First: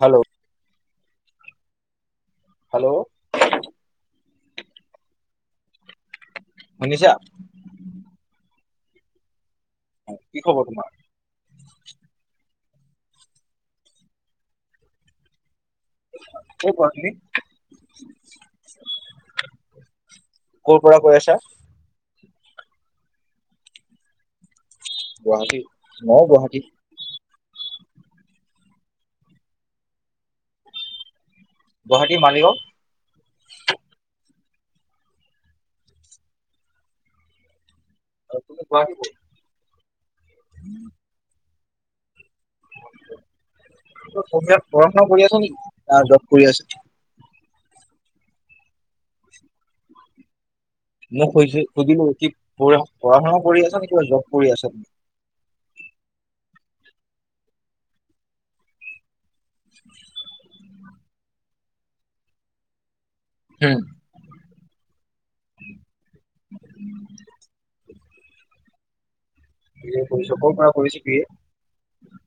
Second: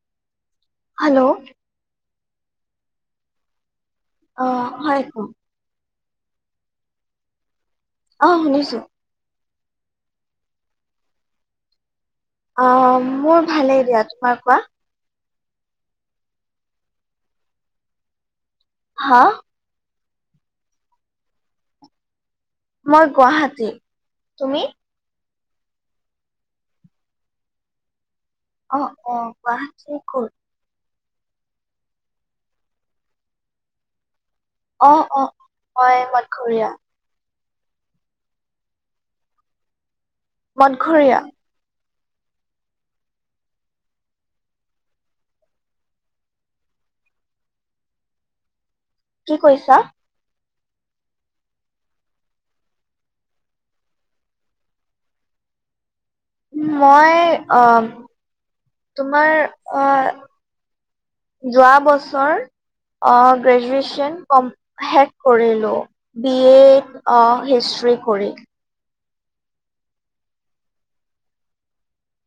Hello hello hello অ' হয় কম শুনিছা অঁ শুনিছো কি খবৰ তোমাৰ অঁ মোৰ ভালেই দিয়া তোমাৰ কোৱা [unintelligible] হাঁ ক'ৰ পৰা কৈ আছা মই গুৱাহাটী তুমি গুৱাহাটী ময়ো গুৱাহাটী অঁ অঁ গুৱাহাটীৰ ক'ৰ গুৱাহাটী মালিগাঁও অঁ অঁ মই মথঘৰীয়া আৰু তুমি গুৱাহাটীৰ ক'ৰ মথঘৰীয়া তিয়াত পঢ়াশুনা কৰি আছ নেকি ত জব কৰি আছো কি কৈছা মোক সু সুধিলো কি পঢ়া শুনা কৰি আছা নে কিবা জব কৰি আছা তুমি উ মই অঁ তোমাৰ অঁ যোৱা বছৰ অ' হুম। গ্ৰেজুৱেচন কম অঁ শেষ কৰিলো বি এ অঁ হিষ্ট্ৰি কৰি বি এ কৰিছো ক'ৰ পৰা কৰিছ B A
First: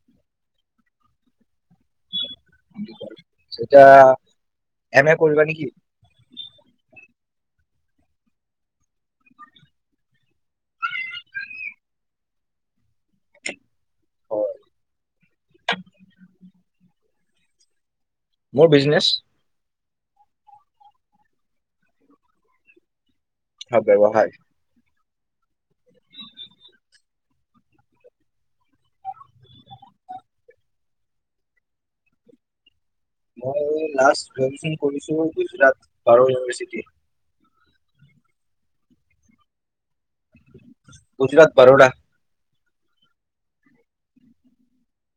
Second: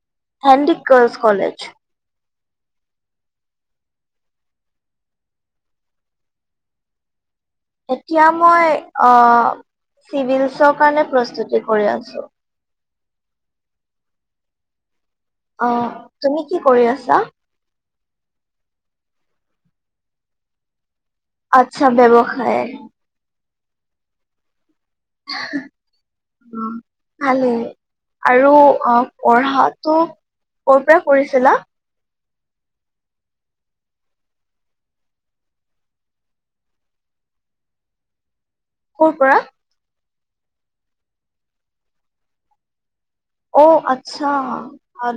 Handique girls college এতিয়া এম এ কৰিবা নে কি এতিয়া মই আহ চিভিলছৰ কাৰণে প্ৰস্তুতি কৰি আছো হয় অঁ তুমি কি কৰি আছা মোৰ বিজনেচ আচ্ছা ব্যৱসায় হয় ব্যৱসায় ভালেই আৰু অঁ পঢ়াটো ক'ৰ পৰা কৰিছিলা মই লাষ্ট গ্ৰেজুৱেচন কৰিছো কৈছো তাত ভাৰ ইউনিভাৰ্চিটি কৰ পৰা গুজৰাত বৰোদা অ' আচ্ছা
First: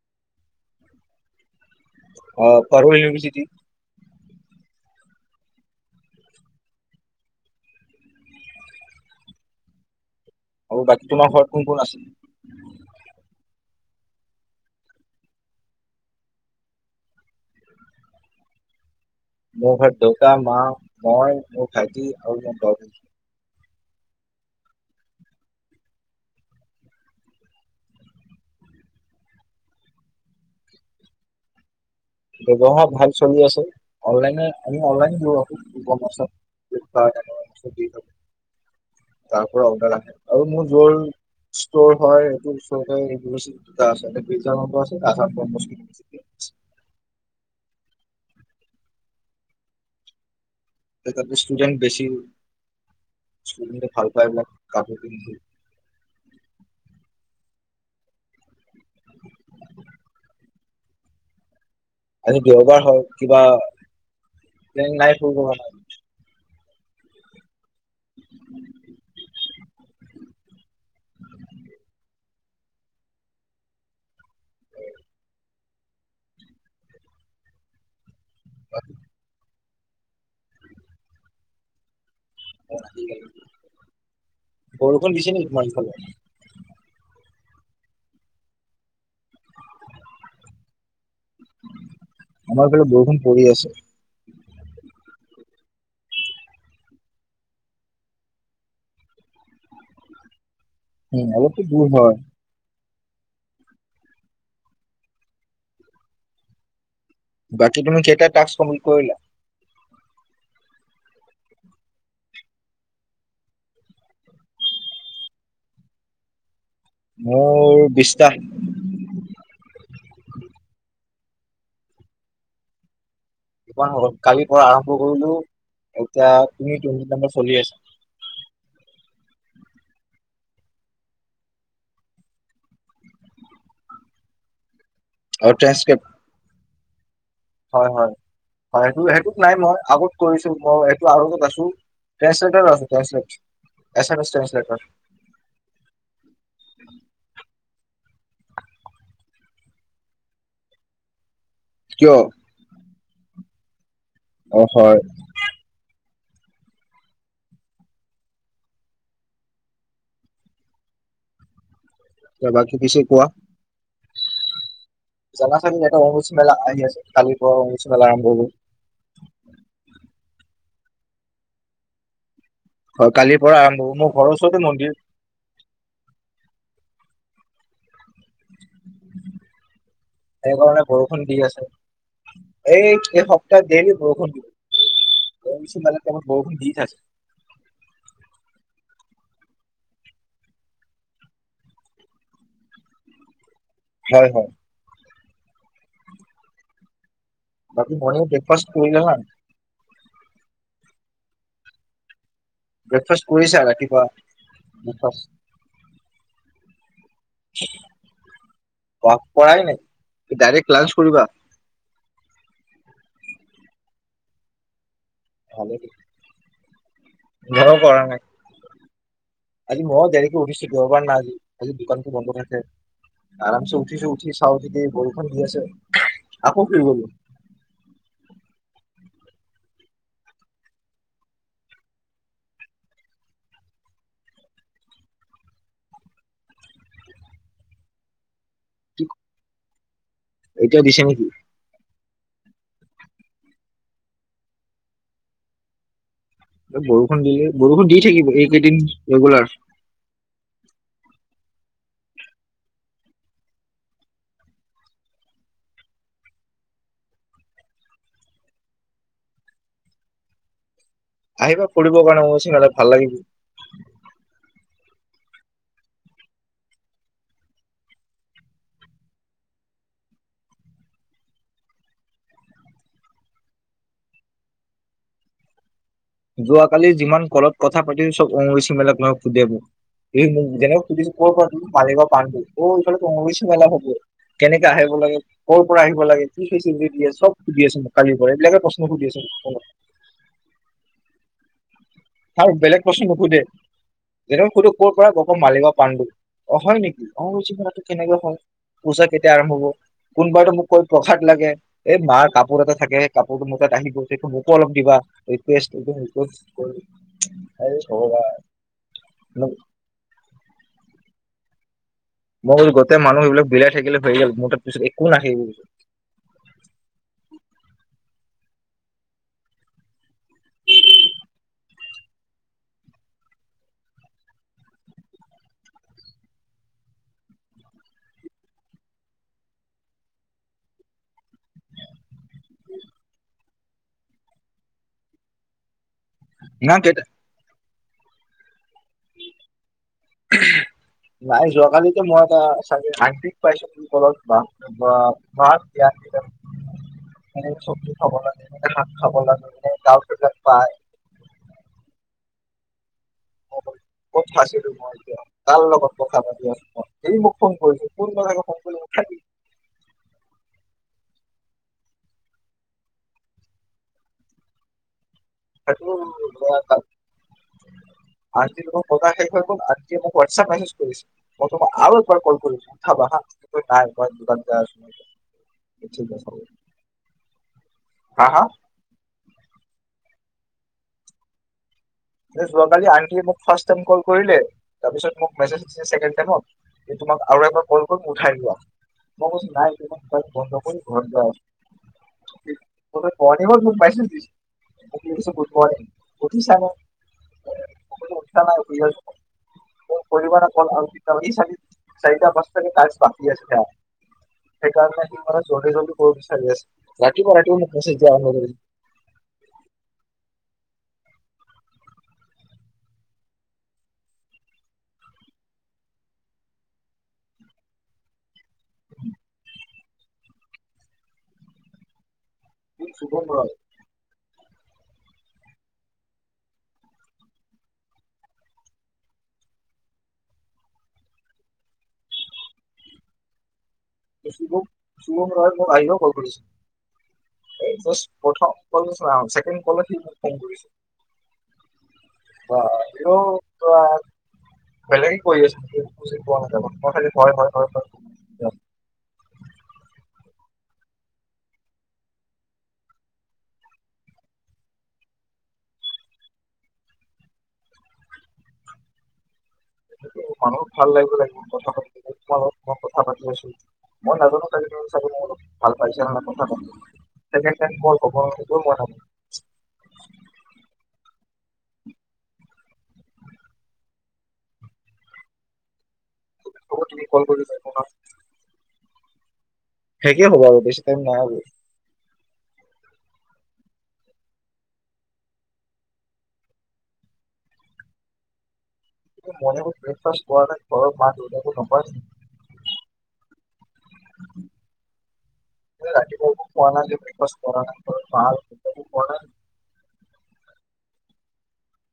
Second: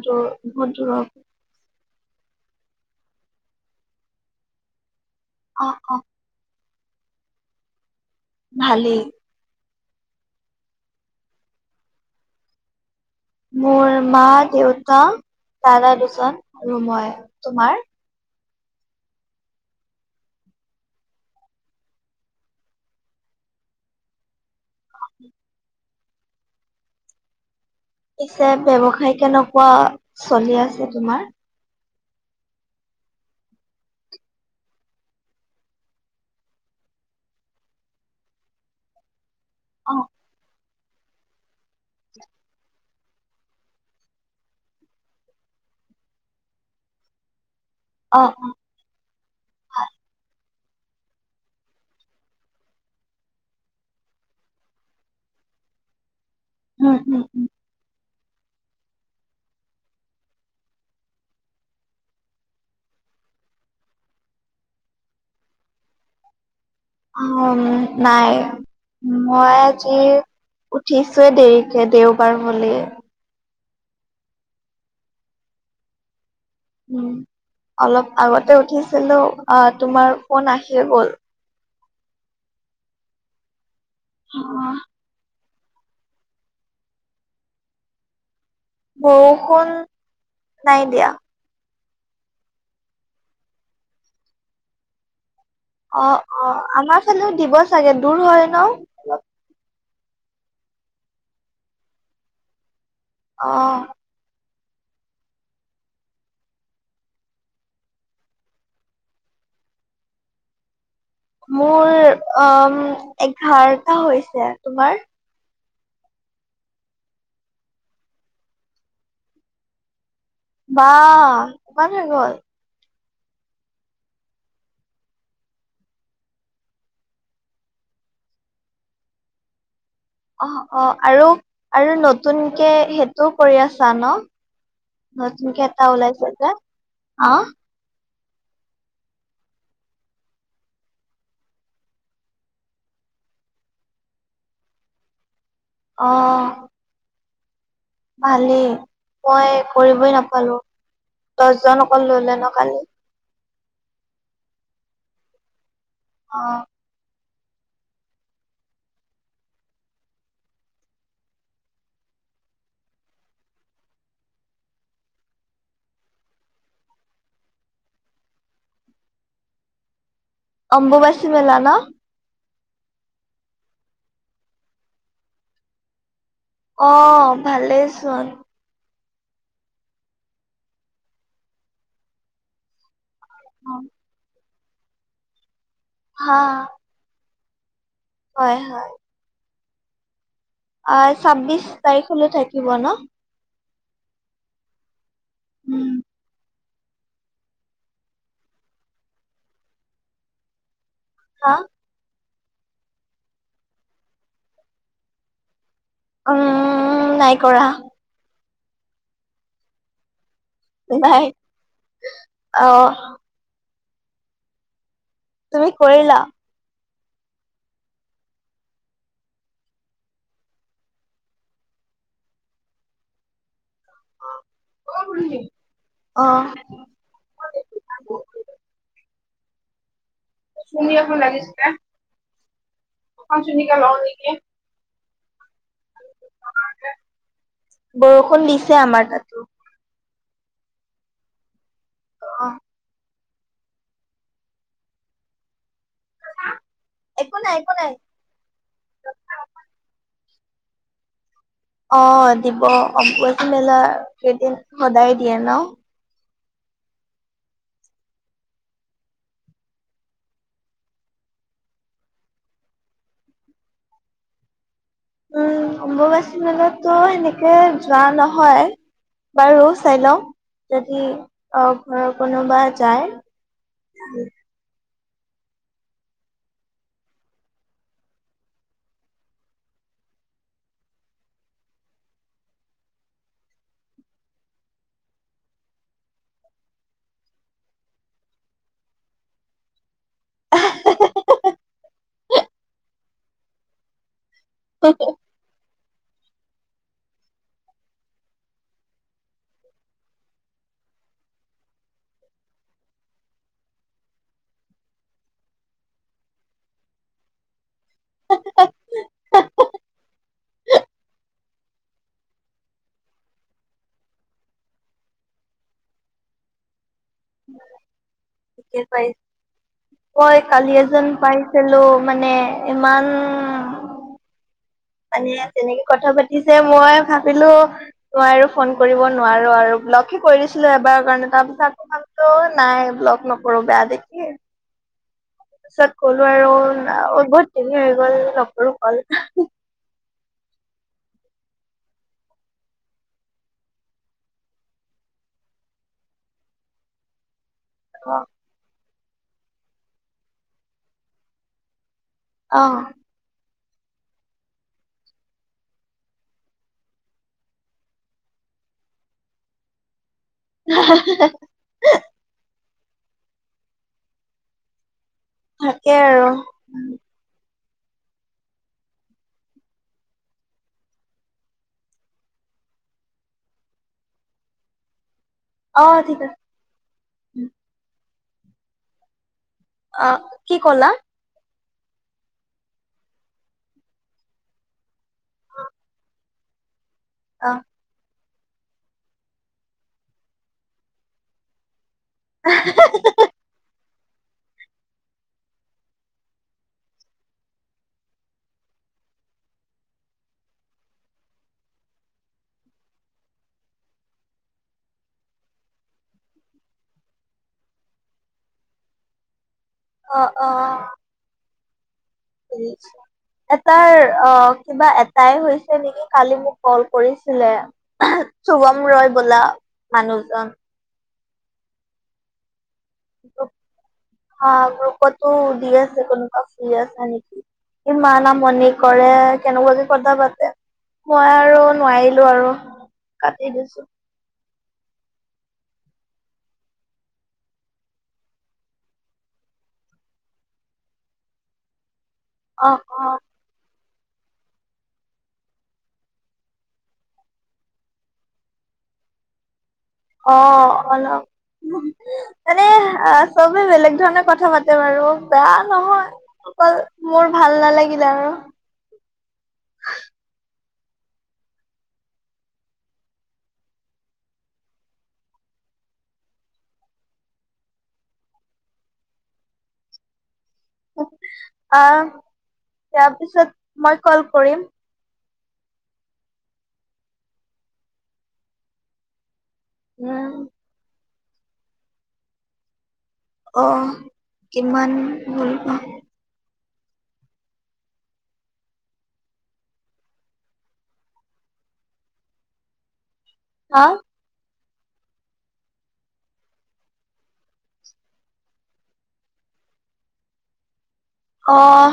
দুৰ বহুত দূৰত অ পভল ইউনিভাৰ্চিটি। অ অ। ভালেই। আৰু বাকী তোমাৰ ঘৰত কোন কোন আছে? মোৰ মা দেউতা দাদা দুজন আৰু মই, তোমাৰ? মোৰ ঘৰত দেউতা, মা, মই মোৰ ভাইটি আৰু মোৰ ব- পিছে ব্যৱসায় কেনেকুৱা চলি আছে তোমাৰ? ব্যৱসায় ভাল চলি আছে অনলাইনে আমি অনলাইনে আ তাৰ পৰা অৰ্ডাৰ অ আহে আৰু মোৰ ষ্টৰ হয় এইটো আছে, অ অ হয়। তপ ষ্টুডেন্ট বেছি ষ্টুডেণ্টয়ে ভাল পায় এইবিলাক কাপোৰ পিন্ধি। উম উম উম। আজি দেওবাৰ হয় কিবা প্লেন নাই ফুৰিব কাৰনে। অ। নাই মই আজি উঠিছোৱে দেৰিকে দেওবাৰ বুলি। উম অলপ আগতে উঠিছিলো। অ তোমাৰ ফোন আহি গল। আহ, [unintelligible] বৰষুণ দিছে নেকি তোমাৰ হব। বৰষুণ নাই দিয়া। আমাৰ ফালে বৰষুণ পৰি আছে। অ অ আমাৰ ফালেও দিব চাগে দূৰ হয় ন অলপ। উম অলপ টো দূৰ হয়। আহ। বাকী তুমি কেইটা টাস্ক কমপ্লিট কৰিলা? মোৰ অ এঘাৰটা হৈছে। তোমাৰ? মোৰ বিশছটা। বাহ ইমান হৈ গল। কালিৰ পৰা আৰম্ভ কৰিলো এতিয়া তুমি চলি আছে। অ অ আৰু আৰু নতুনকে সেইটোও কৰি আছা ন। আৰু নতুনকে এটা ট্ৰেন্সক্ৰিপ্ট ওলাইছে যে। অঁ। হয় হয় হয় সেইটোক নাই মই আগত কৰিছো মই, ট্ৰেন্সলেট হয় ট্ৰেন্সলেট, আছামিজ ট্ৰেন্সলেটৰ হয়। অ। ভালেই মই কৰিবই নাপালোঁ। দহজন অকল কিয় ললে ন কালি। অ হয়। অ। ত বাকী পিছে কোৱা? জা চাগে এটা অম্বুবাচী মেলা আহি আছে কালিৰ পুৱাৰ অম্বুবাচী মেলা আৰম্ভ হল অম্বুবাচী মেলা ন হয় কালিৰ পৰা আৰম্ভ হব মোৰ ঘৰৰ ওচৰতে মন্দিৰ অ', ভালেই চোন। সেইকাৰণে বৰষুণ দি আছে এই এইটো সপ্তাহ ডেইলী বৰষূণ এইফালে বহুত হা বৰষুণ দি থাকে হয় হয় অঁ ছাব্বিশ তাৰিখ লৈকে থাকিব ন? হয় হয়। উম। বাকি মৰ্নিং ব্ৰেকফাষ্ট কৰিলা নাই? হাঁ? ব্ৰেকফাষ্ট কৰিছা ৰাতিপুৱা ব্ৰেকফাষ্ট। উম নাই কৰা। বা কৰায়ে নাই? ডাইৰেক্ট লাঞ্চ নাই কৰিবা? অ', তুমি ভালে কৰিলা? মইও কৰা নাই আজি মইও দেৰিকে উঠিছো দেওবাৰ না আজি আজি দোকানটো বন্ধ থাকে আৰামছে উঠো। উঠিচো উঠি চাও যে বৰষুণ দি আছে অ আকৌ শুই গলো। চুৰ্ণী এখন লাগিছিলে। এইখন চুৰ্ণীকে লওঁ নেকি? বৰষুণ দিছে। দিছে কি আমাৰ তাতো। এতিয়া দিছে নেকি? অঁ বৰষুণ একো দিলে নাই একো বৰষুণ নাই। দি থাকিব এইকেইদিন ৰেগুলাৰ। অঁ দিব অম্বুবাচী মেলা কেইদিন সদায় দিয়ে ন? আহিবা ফুৰিব কাৰণে অম্বুবাচী মেলাত ভাল লাগিব। উম অম্বুবাচী মেলাতো সেনেকে যোৱা নহয় বাৰু চাই লওঁ যদি অ' ঘৰৰ কোনোবা যায়। যোৱাকালি যিমান কলত কথা পাতিল চব অম্বুবাচী মেলাক লৈ সোধে মোক এই মোক যেনেক সুধিছো ক পৰা পাৰিব পাৰি অঁ এইফা লেটো অম্বুবাচী মেলা হব কেনেকে আহিব লাগে কৰ পৰা আহিব লাগে কি ফেচিলিটি দিয়ে চব সুধি আছে মোক কালিৰ পৰা এইবিলাকে প্ৰশ্ন সুধি আছ মোক। [unintelligible] আৰু বেলেগ প্ৰশ্ন নোসোধে। যেনে সোধে ক'ৰ পৰা মই কওঁ মালিগাওঁ পাণ্ডু। অ' হয় নেকি অ অম্বুবাচি মেলাটো কেনেকে হয় পূজা কেতিয়া আৰম্ভ হব কোনবাৰে মোক কৈ প্ৰসাদ লাগে এ মাৰ কাপোৰ এটা থাকে কাপোৰটো মোৰ তাত আহিব সেই মোকো অলপ দিবা ৰিকুৱেষ্ট [unintelligible] হে ভগবান মোৰ গোটেই মানুহ সেইবিলাক বিলাই থাকিলে হৈৰি গল মোৰ তাৰ পিছত একো নাহে । ঐ কালি এজন পাইছিলো মানে ইমান মানে তেনেকে কথা পাতিছে মই ভাবিলো তই আৰু ফোন কৰিব নোৱাৰো আৰু ব্লক হে কৰি দিছিলো এবাৰ কাৰণে। তাৰপিছত আকৌ নাই ব্লগ নক বৰ বেয়া দেখে পিছত ক'লো আৰু না কেইটা অ বহুত এনে হৈ গ'ল নকৰোঁ। অকল নাই যোৱাকালি টো যে মই আটা চ আটিক পাইছ তম বল ব মান চবজ খাব অ। লাগে। খাবলৈ লাগে পায়। আহ। ক'ত খাইছিলো মই এতিয়া তাৰ লগত কথা পাতি আছ স মোক ফোন কৰিছো কোন লগাকে ফোন কৰি ম [unintelligible] থাকেই আৰু। আনজি তোমাৰ কথা শেষ হৈ গল আনজি মোক হোৱাটছআপ মেছেজ কৰিছে মই তোমাক আৰু এবাৰ কল কৰিছ উঠাবা হা নাই দোকান য অ ঠিক আ হা হা অ কি কলা? যোৱাকালি আন্টিয়ে মোক ফাৰ্ষ টাই কল কৰিলে, তাৰপিছত মোক মেজ দিছেকে টাইমত। এই তোমাক আৰু অ' এবাৰ কল খাই মই কৈছ নাই বন্ধ কৰি ঘৰ যাই আছো। মৰ্নিঙত মোক মেচেজ গুড মৰ্ণং কঠি চানে। উঠা নাই শুই আছো মই কৰিব চি চাৰিটা পাঁচটে ক বাক আছে সেইকাৰণে সি মানে জলদি জলদি কৰিব বিচাৰি আছে ৰাতিপুৱা ৰাতিপুৱা মোক মেচেজ দিয়া আৰম্ভ কৰিছে। অ অ। এটাৰ অ কিবা এটাই হৈছে নেকি কালি মোক কল কৰিছিলে। শুভম ৰয় বোলা মানুহজন। শুভম ৰয়। হা গ্ৰুপতো দি আছে কোনোবা শুই আছা নেকি ইমান আমনি কৰে কেনেকুৱাকে কথা পাতে মই আৰু নোৱাৰিলো আৰু কাটি দিছো। শুভম ৰয় মোক আইজিও কল কৰিছিল প্ৰথম কলে ছেকেণ্ড কল ও মোক পোন কৰিছে। অ [unintelligible] বেলেগে কৰি আছে মই একো বুজি পোৱা নাই মই খালি হয় হয় হয়। অ অলপ এনে চবে বেলেগ ধৰণে কথা পাতে বাৰু বেয়া নহয় অকল মোৰ ভাল নালাগিলে আৰু। মানুহ ভাল লাগিব লাগিব মই কথা পাতি আছো মই নাজানো ত ভাল পাইছে কথা প মই কব মই ভো আহ তাৰপিছত মই কল কৰিম। তুমি কল কৰিবা। সেকে উম। হ'ব আৰু বেছি টাইম। [unintelligible] অহ, কিমান ভুলটো কিন্তু মন ব্ৰেকফাষ্ট কৰা নাই ঘৰত মাত ওলিয়াব নপাৰে অ', প ন ন ব [unintelligible] অ'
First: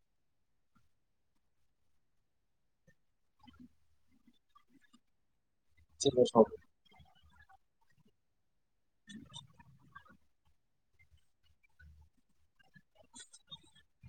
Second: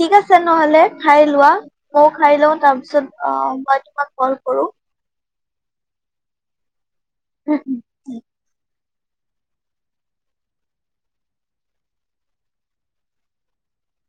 ঠিক আছে নহলে খাই লোৱা মই খাই লওঁ তাৰপিছত অহ, মই তোমাক কল কৰো। [unintelligible] উম, উম, উম। [inaudible] [inaudible]